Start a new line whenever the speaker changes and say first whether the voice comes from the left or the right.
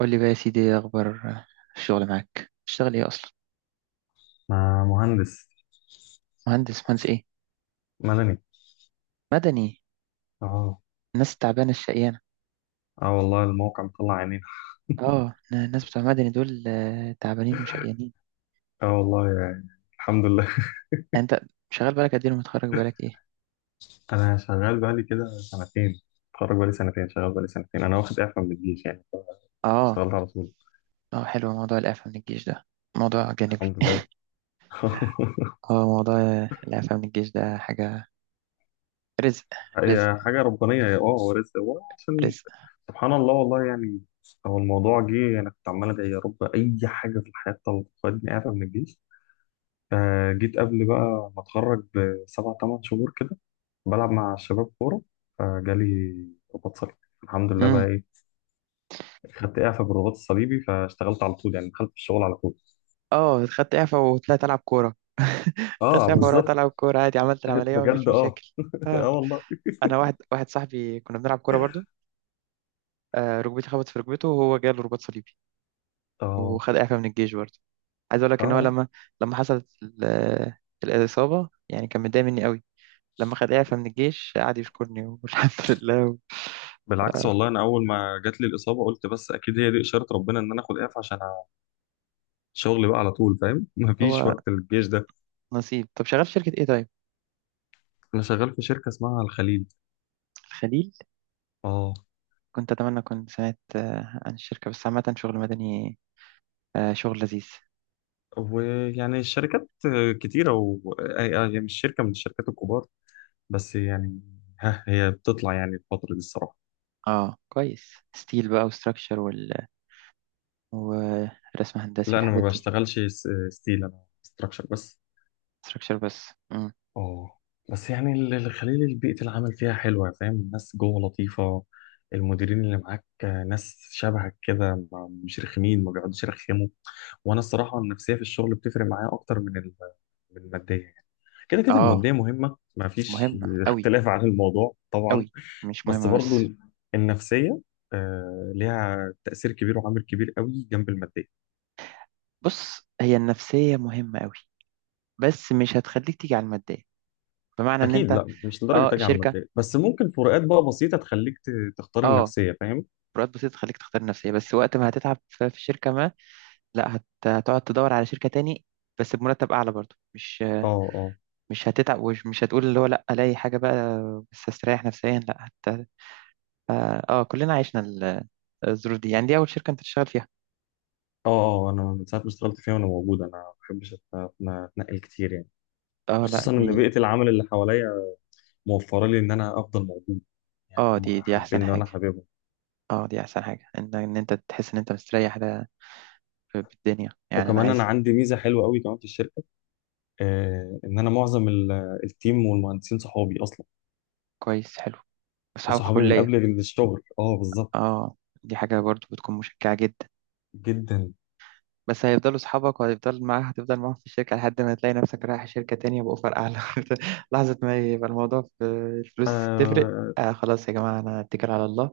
right: قول لي بقى يا سيدي ايه اخبار الشغل معاك؟ بتشتغل ايه اصلا؟
left: مع مهندس
right: مهندس ايه؟
left: مدني.
right: مدني؟
left: اه،
right: الناس التعبانه الشقيانه.
left: اه، والله الموقع مطلع عينين.
right: اه الناس بتوع مدني دول تعبانين وشقيانين.
left: اه والله يعني، الحمد لله.
right: يعني انت شغال بالك قد ايه ومتخرج بالك ايه؟
left: انا شغال بقالي كده سنتين، اتخرج بقالي سنتين شغال بقالي سنتين، انا واخد اعفاء من الجيش يعني،
right: اه.
left: اشتغلت على طول،
right: اه حلو، موضوع الاعفاء من الجيش ده موضوع جانبي.
left: الحمد لله.
right: اه، موضوع الاعفاء من الجيش ده حاجه، رزق، رزق،
left: هي حاجه ربانيه، يا اه هو رزق، هو عشان
right: رزق.
left: سبحان الله والله يعني. هو الموضوع جه، انا كنت عمال ادعي يا رب اي حاجه في الحياه تاخدني اعفاء من الجيش. آه، جيت قبل بقى ما اتخرج بسبع ثمان شهور كده، بلعب مع الشباب كورة، فجالي رباط صليبي، الحمد لله بقى
right: امم
left: ايه. خدت اعفاء بالرباط الصليبي فاشتغلت على طول يعني، دخلت في الشغل على طول.
right: اه خدت اعفاء وطلعت العب كوره خدت
left: اه
right: اعفاء ورحت
left: بالظبط.
right: العب كوره عادي، عملت العمليه
left: بجد
right: ومفيش
left: اه.
right: مشاكل.
left: اه
right: اه
left: والله.
right: انا واحد واحد صاحبي كنا بنلعب كوره برضو، ركبتي خبطت في ركبته وهو جاله رباط صليبي
left: اه
right: وخد إعفاء من الجيش برضه. عايز أقول لك إن هو
left: اه
right: لما لما حصلت ال- الإصابة يعني كان متضايق مني قوي. لما خد إعفاء من الجيش قعد يشكرني والحمد لله.
left: بالعكس والله، انا اول ما جات لي الاصابه قلت بس اكيد هي دي اشاره ربنا ان انا اخد اعفاء عشان الشغل بقى على طول، فاهم؟ مفيش
right: هو
left: وقت للجيش ده.
right: نصيب. طب شغال في شركة إيه طيب؟
left: انا شغال في شركه اسمها الخليل.
right: الخليل.
left: اه،
right: كنت أتمنى، كنت سمعت عن الشركة، بس عامة شغل مدني، شغل لذيذ.
left: ويعني الشركات كتيره و... آه، آه، يعني مش شركه من الشركات الكبار، بس يعني ها هي بتطلع يعني الفتره دي الصراحه.
right: اه كويس، ستيل بقى وستراكشر ورسم هندسي
left: لا انا ما
right: والحاجات دي.
left: بشتغلش ستيل، انا ستراكشر بس.
right: ستراكشر بس. مم.
left: اه، بس يعني الخليل بيئة العمل فيها حلوة، فاهم؟ الناس جوه لطيفة، المديرين اللي معاك ناس شبهك كده، مش رخمين، ما بيقعدوش يرخموا. وانا الصراحة النفسية في الشغل بتفرق معايا اكتر من من المادية يعني. كده كده
right: اه
left: المادية مهمة، ما فيش
right: مهمة أوي.
left: اختلاف عن الموضوع طبعا،
right: أوي، مش
left: بس
right: مهمة
left: برضو
right: بس.
left: النفسية آه، ليها تأثير كبير وعامل كبير قوي جنب المادية.
right: بص هي النفسية مهمة قوي، بس مش هتخليك تيجي على المادية، بمعنى ان
left: اكيد
right: انت.
left: لا، مش لدرجه
right: اه
left: تاجي على
right: شركة.
left: الماديه، بس ممكن فروقات بقى بسيطه تخليك تختار
right: اه،
left: النفسيه، فاهم؟
right: فروقات بسيطة تخليك تختار النفسية، بس وقت ما هتتعب في شركة ما، لا هت... هتقعد تدور على شركة تاني بس بمرتب اعلى برضه، مش
left: اه اه
right: هتتعب ومش مش هتقول اللي هو لا، الاقي حاجة بقى بس استريح نفسيا، لا هت... اه كلنا عشنا الظروف دي. يعني دي اول شركة انت تشتغل فيها؟
left: اه اه، انا من ساعه ما اشتغلت فيها وانا موجود، انا ما بحبش اتنقل كتير يعني.
right: اه لا
left: خصوصا
right: دي.
left: ان بيئه العمل اللي حواليا موفره لي ان انا افضل موجود، يعني
right: اه، دي
left: هم
right: دي احسن
left: حابيني وانا
right: حاجة،
left: حاببهم.
right: اه دي احسن حاجة ان انت تحس ان انت مستريح، ده في الدنيا يعني. انا
left: وكمان انا
right: عايز.
left: عندي ميزه حلوه قوي كمان في الشركه، آه ان انا معظم التيم والمهندسين صحابي اصلا،
right: كويس، حلو. أصحاب
left: صحابي من
right: كلية.
left: قبل الشغل، اه بالظبط.
right: اه دي حاجة برضو بتكون مشجعة جدا.
left: جدا.
right: بس هيفضلوا أصحابك وهيفضل معاها، هتفضل معاهم في الشركة لحد ما تلاقي نفسك رايح شركة تانية بأوفر أعلى لحظة ما يبقى الموضوع في الفلوس تفرق.
left: آه،
right: آه خلاص يا جماعة، أنا أتكل على الله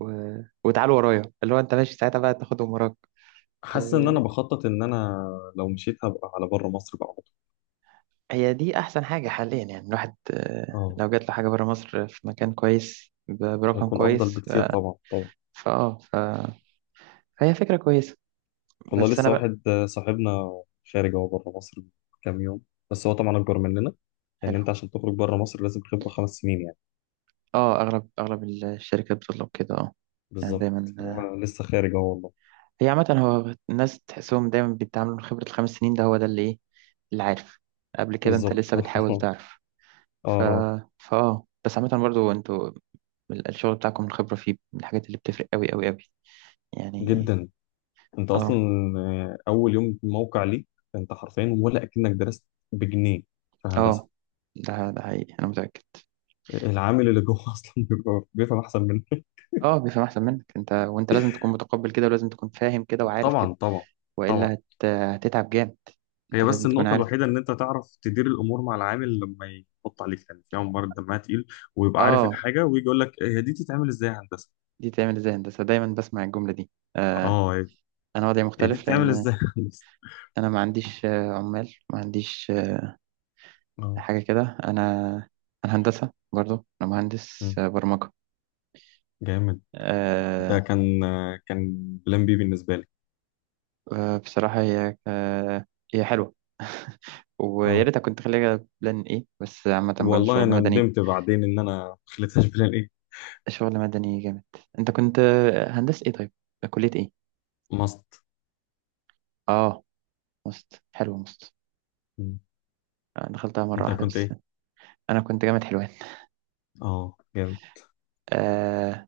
right: و... وتعالوا ورايا، اللي هو أنت ماشي ساعتها بقى تاخدهم وراك.
left: حاسس ان انا
right: ت-
left: بخطط ان انا لو مشيت هبقى على بره مصر بقى على طول.
right: هي دي أحسن حاجة حاليا، يعني الواحد
left: اه
right: لو جات له حاجة برا مصر في مكان كويس برقم
left: هيكون افضل
right: كويس،
left: بكتير، طبعا طبعا.
right: فأه ف... فهي فكرة كويسة.
left: والله
right: بس أنا
left: لسه
right: بقى.
left: واحد آه، صاحبنا خارج هو بره مصر من كام يوم، بس هو طبعا اكبر مننا، لان
right: حلو.
left: انت عشان تخرج بره مصر لازم خبره 5 سنين يعني.
right: اه، اغلب الشركات بتطلب كده اه. يعني
left: بالظبط،
right: دايما
left: هو لسه خارج اهو والله.
right: هي عامة هو الناس تحسهم دايما بيتعاملوا من خبرة الخمس سنين، ده هو ده اللي ايه، اللي عارف. قبل كده انت
left: بالظبط.
right: لسه بتحاول
left: اه
right: تعرف. ف
left: اه
right: فاه بس عامة برضو انتوا الشغل بتاعكم الخبرة فيه من الحاجات اللي بتفرق قوي قوي قوي يعني.
left: جدا. انت اصلا
right: اه
left: آه، اول يوم موقع ليك، انت حرفيا ولا اكنك درست بجنيه في هندسه.
right: اه، ده ده حقيقي، انا متأكد.
left: العامل اللي جوه اصلا بيبقى بيفهم احسن منك.
right: اه بيفهم احسن منك انت، وانت لازم تكون متقبل كده، ولازم تكون فاهم كده وعارف كده،
left: طبعا طبعا طبعا.
right: هتتعب جامد.
left: هي
right: انت
left: بس
right: لازم تكون
left: النقطة
right: عارف.
left: الوحيدة إن أنت تعرف تدير الأمور مع العامل، لما يحط عليك يعني في عمال دمها تقيل، ويبقى عارف
right: اه
left: الحاجة ويجي يقول لك هي دي تتعمل إزاي يا هندسة؟
right: دي تعمل ازاي هندسة، دايما بسمع الجملة دي. آه،
left: أه هي،
right: انا وضعي
left: هي دي
right: مختلف
left: تتعمل
right: لان
left: إزاي يا هندسة؟
right: انا ما عنديش عمال، ما عنديش
left: أه.
right: حاجة كده. انا انا هندسة برضو، انا مهندس
left: مم.
right: برمجة.
left: جامد. ده
right: آه.
left: كان بلان بي بالنسبة لي.
right: بصراحة هي هي حلوة ويا
left: أه
right: ريت كنت خليها بلان ايه. بس عامة برضو
left: والله
right: شغل
left: أنا
right: مدني.
left: ندمت بعدين إن أنا ما خليتهاش بلان إيه؟
right: شغل مدني جامد. انت كنت هندسة ايه طيب، كلية ايه؟
left: ماست.
right: اه مست، حلوة مست.
left: مم.
right: دخلتها مرة
left: أنت
right: واحدة
left: كنت
right: بس.
left: إيه؟
right: انا كنت جامعة حلوان.
left: أه جامد.
right: آه.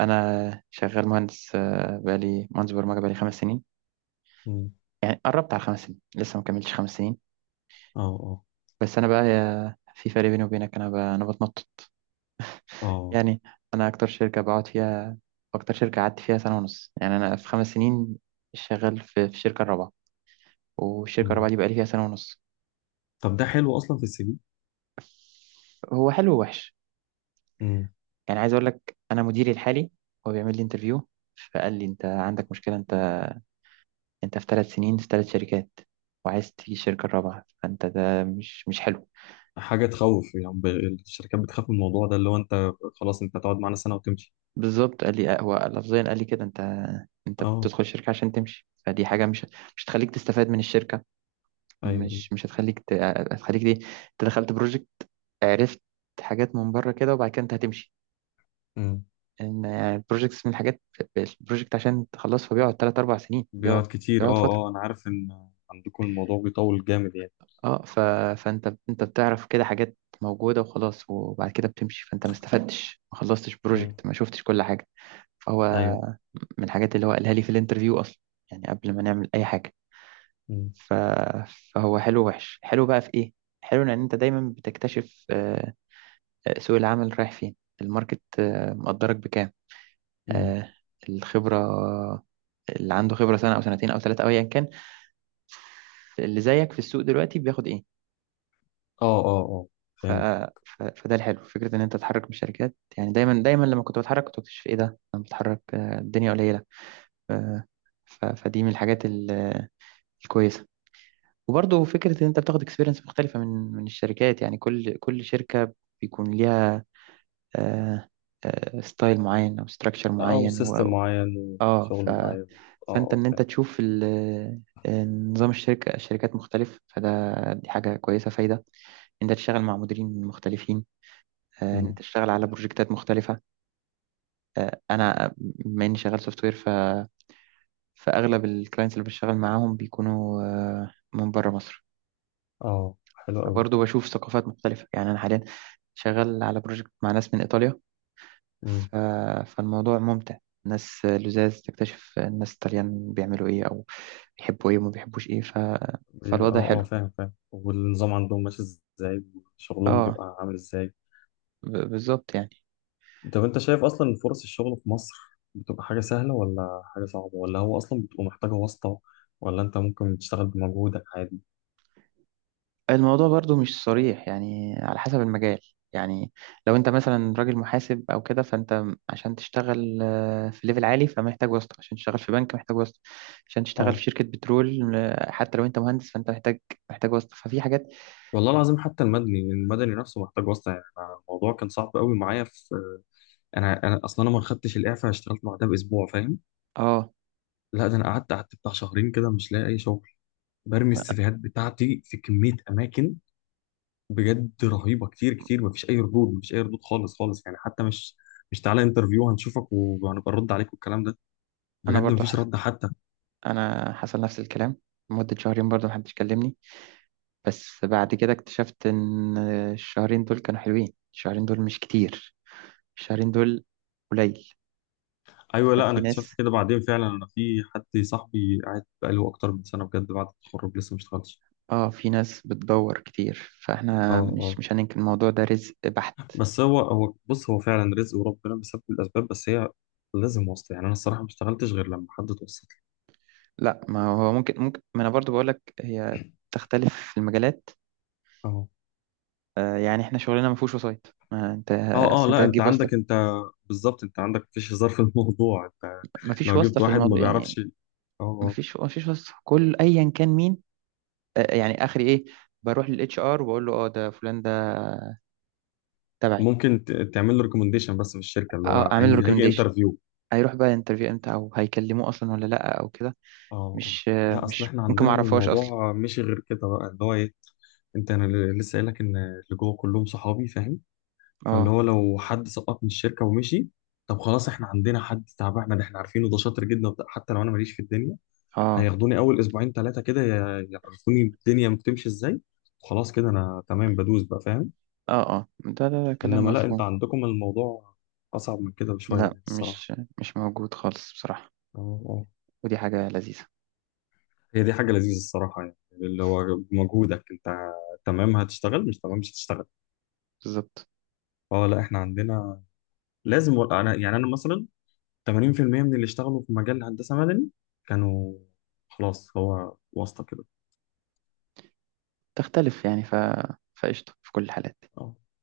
right: انا شغال مهندس بقالي مهندس برمجه بقالي 5 سنين،
left: مم.
right: يعني قربت على 5 سنين، لسه ما كملتش 5 سنين.
left: أه أه
right: بس انا بقى في فرق بيني وبينك، انا انا بتنطط
left: أه.
right: يعني. انا اكتر شركه بقعد فيها، اكتر شركه قعدت فيها 1.5 سنه، يعني انا في 5 سنين شغال في الشركه الرابعه، والشركه
left: مم.
right: الرابعه دي بقالي فيها 1.5 سنه.
left: طب ده حلو أصلا في السي
right: هو حلو ووحش،
left: في.
right: يعني عايز اقول لك انا مديري الحالي هو بيعمل لي انترفيو، فقال لي انت عندك مشكله، انت في 3 سنين في 3 شركات، وعايز تيجي الشركة الرابعة، فانت ده مش حلو.
left: حاجه تخوف يعني، الشركات بتخاف من الموضوع ده، اللي هو انت خلاص انت هتقعد معانا سنه وتمشي.
right: بالظبط قال لي هو لفظيا، قال لي كده انت
left: اه
right: بتدخل الشركة عشان تمشي، فدي حاجة مش هتخليك تستفاد من الشركة،
left: ايوه.
right: مش مش هتخليك ت... هتخليك دي انت دخلت بروجكت، عرفت حاجات من بره كده، وبعد كده انت هتمشي.
left: امم.
right: ان البروجكتس من الحاجات، البروجكت عشان تخلصها بيقعد 3 أو 4 سنين، بيقعد
left: بيقعد كتير
right: بيقعد
left: اه.
right: فترة.
left: اه انا عارف ان عندكم الموضوع بيطول جامد يعني.
right: اه ف... فانت انت بتعرف كده حاجات موجودة وخلاص، وبعد كده بتمشي، فانت ما استفدتش، ما خلصتش
left: امم
right: بروجكت، ما شفتش كل حاجة. فهو
left: ايوه
right: من الحاجات اللي هو قالها لي في الانترفيو اصلا، يعني قبل ما نعمل اي حاجة.
left: امم
right: ف... فهو حلو ووحش. حلو بقى في ايه، حلو ان انت دايما بتكتشف سوق العمل رايح فين، الماركت مقدرك بكام،
left: امم.
right: آه، الخبرة اللي عنده خبرة سنة او سنتين او ثلاثة او ايا كان، اللي زيك في السوق دلوقتي بياخد ايه.
left: اه اه اه.
right: ف...
left: فهمت.
right: فده الحلو، فكرة إن أنت تتحرك بالشركات، يعني دايما دايما لما كنت بتحرك كنت بكتشف إيه ده، أنا بتحرك الدنيا قليلة. آه، فدي من الحاجات ال... آه، الكويسة. وبرضه فكرة إن أنت بتاخد اكسبيرينس مختلفة من الشركات، يعني كل شركة بيكون ليها آه، ستايل معين أو ستراكشر
left: اه
right: معين
left: وسيستم معين،
right: آه
left: وشغل معين. اه
right: فأنت
left: اه
right: إن أنت
left: فاهم.
right: تشوف ال... آه، نظام الشركة، الشركات مختلف، فده دي حاجة كويسة فايدة إن أنت تشتغل مع مديرين مختلفين، ان انت
left: امم.
right: تشتغل على بروجكتات مختلفه. انا بما اني شغال سوفت وير، فاغلب الكلاينتس اللي بشتغل معاهم بيكونوا من بره مصر،
left: اه حلو قوي.
right: فبرضه بشوف ثقافات مختلفه. يعني انا حاليا شغال على بروجكت مع ناس من ايطاليا.
left: امم.
right: ف... فالموضوع ممتع، ناس لزاز، تكتشف الناس الطليان بيعملوا ايه، او بيحبوا ايه وما بيحبوش ايه. فالوضع
left: اه اه
right: حلو.
left: فاهم فاهم، والنظام عندهم ماشي ازاي؟ وشغلهم
right: اه
left: بيبقى عامل ازاي؟
right: بالظبط يعني.
left: طب انت شايف اصلا فرص الشغل في مصر بتبقى حاجة سهلة ولا حاجة صعبة، ولا هو اصلا بتبقى محتاجة واسطة، ولا انت ممكن تشتغل بمجهودك عادي؟
right: الموضوع برضو مش صريح، يعني على حسب المجال. يعني لو انت مثلا راجل محاسب او كده، فانت عشان تشتغل في ليفل عالي، فمحتاج واسطة، عشان تشتغل في بنك محتاج واسطة، عشان تشتغل في
left: اه
right: شركة بترول حتى لو انت مهندس فانت محتاج واسطة. ففي حاجات.
left: والله العظيم، حتى المدني، المدني نفسه محتاج واسطة يعني. أنا الموضوع كان صعب قوي معايا في، انا اصلا انا ما خدتش الاعفاء، اشتغلت بعدها باسبوع، فاهم؟
right: اه
left: لا ده انا قعدت بتاع شهرين كده مش لاقي اي شغل، برمي السيفيهات بتاعتي في كمية اماكن بجد رهيبة كتير كتير. مفيش اي ردود، مفيش اي ردود خالص خالص، يعني حتى مش تعالى انترفيو هنشوفك وهنبقى نرد عليك والكلام ده.
right: انا
left: بجد
right: برضو
left: مفيش
right: حصل،
left: رد حتى.
right: انا حصل نفس الكلام، مدة شهرين برضو محدش كلمني. بس بعد كده اكتشفت ان الشهرين دول كانوا حلوين، الشهرين دول مش كتير، الشهرين دول قليل.
left: ايوه لا انا
right: ففي
left: اكتشفت
right: ناس،
left: كده بعدين فعلا، انا في حد صاحبي قاعد بقاله اكتر من سنه بجد بعد التخرج لسه ما اشتغلش.
right: اه في ناس بتدور كتير،
left: اه
right: فاحنا مش
left: اه،
right: مش هننكر الموضوع، ده رزق بحت.
left: بس هو بص هو فعلا رزق، وربنا بيسبب الاسباب، بس هي لازم واسطه يعني. انا الصراحه ما اشتغلتش غير لما حد توسط لي.
right: لا، ما هو ممكن ما انا برضو بقولك هي تختلف في المجالات.
left: اه
right: آه يعني احنا شغلنا ما فيهوش وسايط، ما انت
left: اه
right: اصل
left: اه،
right: انت
left: لا انت
right: هتجيب واسطه؟
left: عندك انت. بالظبط انت عندك مفيش هزار في الموضوع، انت
right: ما فيش
left: لو
right: واسطه
left: جبت
right: في
left: واحد ما
right: الموضوع يعني،
left: بيعرفش، اه
right: ما
left: آه.
right: فيش ما فيش واسطه، كل ايا كان مين. آه يعني اخري ايه، بروح للاتش ار وبقول له اه ده فلان ده تبعي،
left: ممكن تعمل له ريكومنديشن بس في الشركه اللي
right: اه
left: هو
right: اعمل له
left: هيجي
right: ريكومنديشن.
left: انترفيو.
right: هيروح بقى انترفيو امتى، او هيكلموه اصلا ولا لا، او كده
left: اه آه.
right: مش، آه
left: لا اصل
right: مش
left: احنا
right: ممكن، ما
left: عندنا
right: اعرفهاش اصلا.
left: الموضوع مش غير كده بقى اللي هو ايه، انت انا لسه قايل لك ان اللي جوه كلهم صحابي، فاهم؟ فاللي
right: اه
left: هو لو حد سقط من الشركه ومشي، طب خلاص احنا عندنا حد تعبان، احنا عارفينه ده شاطر جدا وبتاع، حتى لو انا ماليش في الدنيا
right: اه
left: هياخدوني اول اسبوعين ثلاثه كده يعرفوني الدنيا بتمشي ازاي، وخلاص كده انا تمام بدوس بقى، فاهم؟
right: اه. اه ده كلام
left: انما لا انت
right: مفهوم.
left: عندكم الموضوع اصعب من كده بشويه
right: لا
left: يعني الصراحه.
right: مش موجود خالص بصراحة،
left: اه آه.
right: ودي حاجة لذيذة.
left: هي دي حاجة لذيذة الصراحة، يعني اللي هو بمجهودك انت، تمام هتشتغل، مش تمام مش هتشتغل.
right: بالظبط.
left: اه لا احنا عندنا لازم، انا يعني انا مثلا 80% من اللي اشتغلوا في مجال هندسة مدني كانوا خلاص هو واسطة كده.
right: تختلف يعني، فقشطة في كل الحالات.
left: اه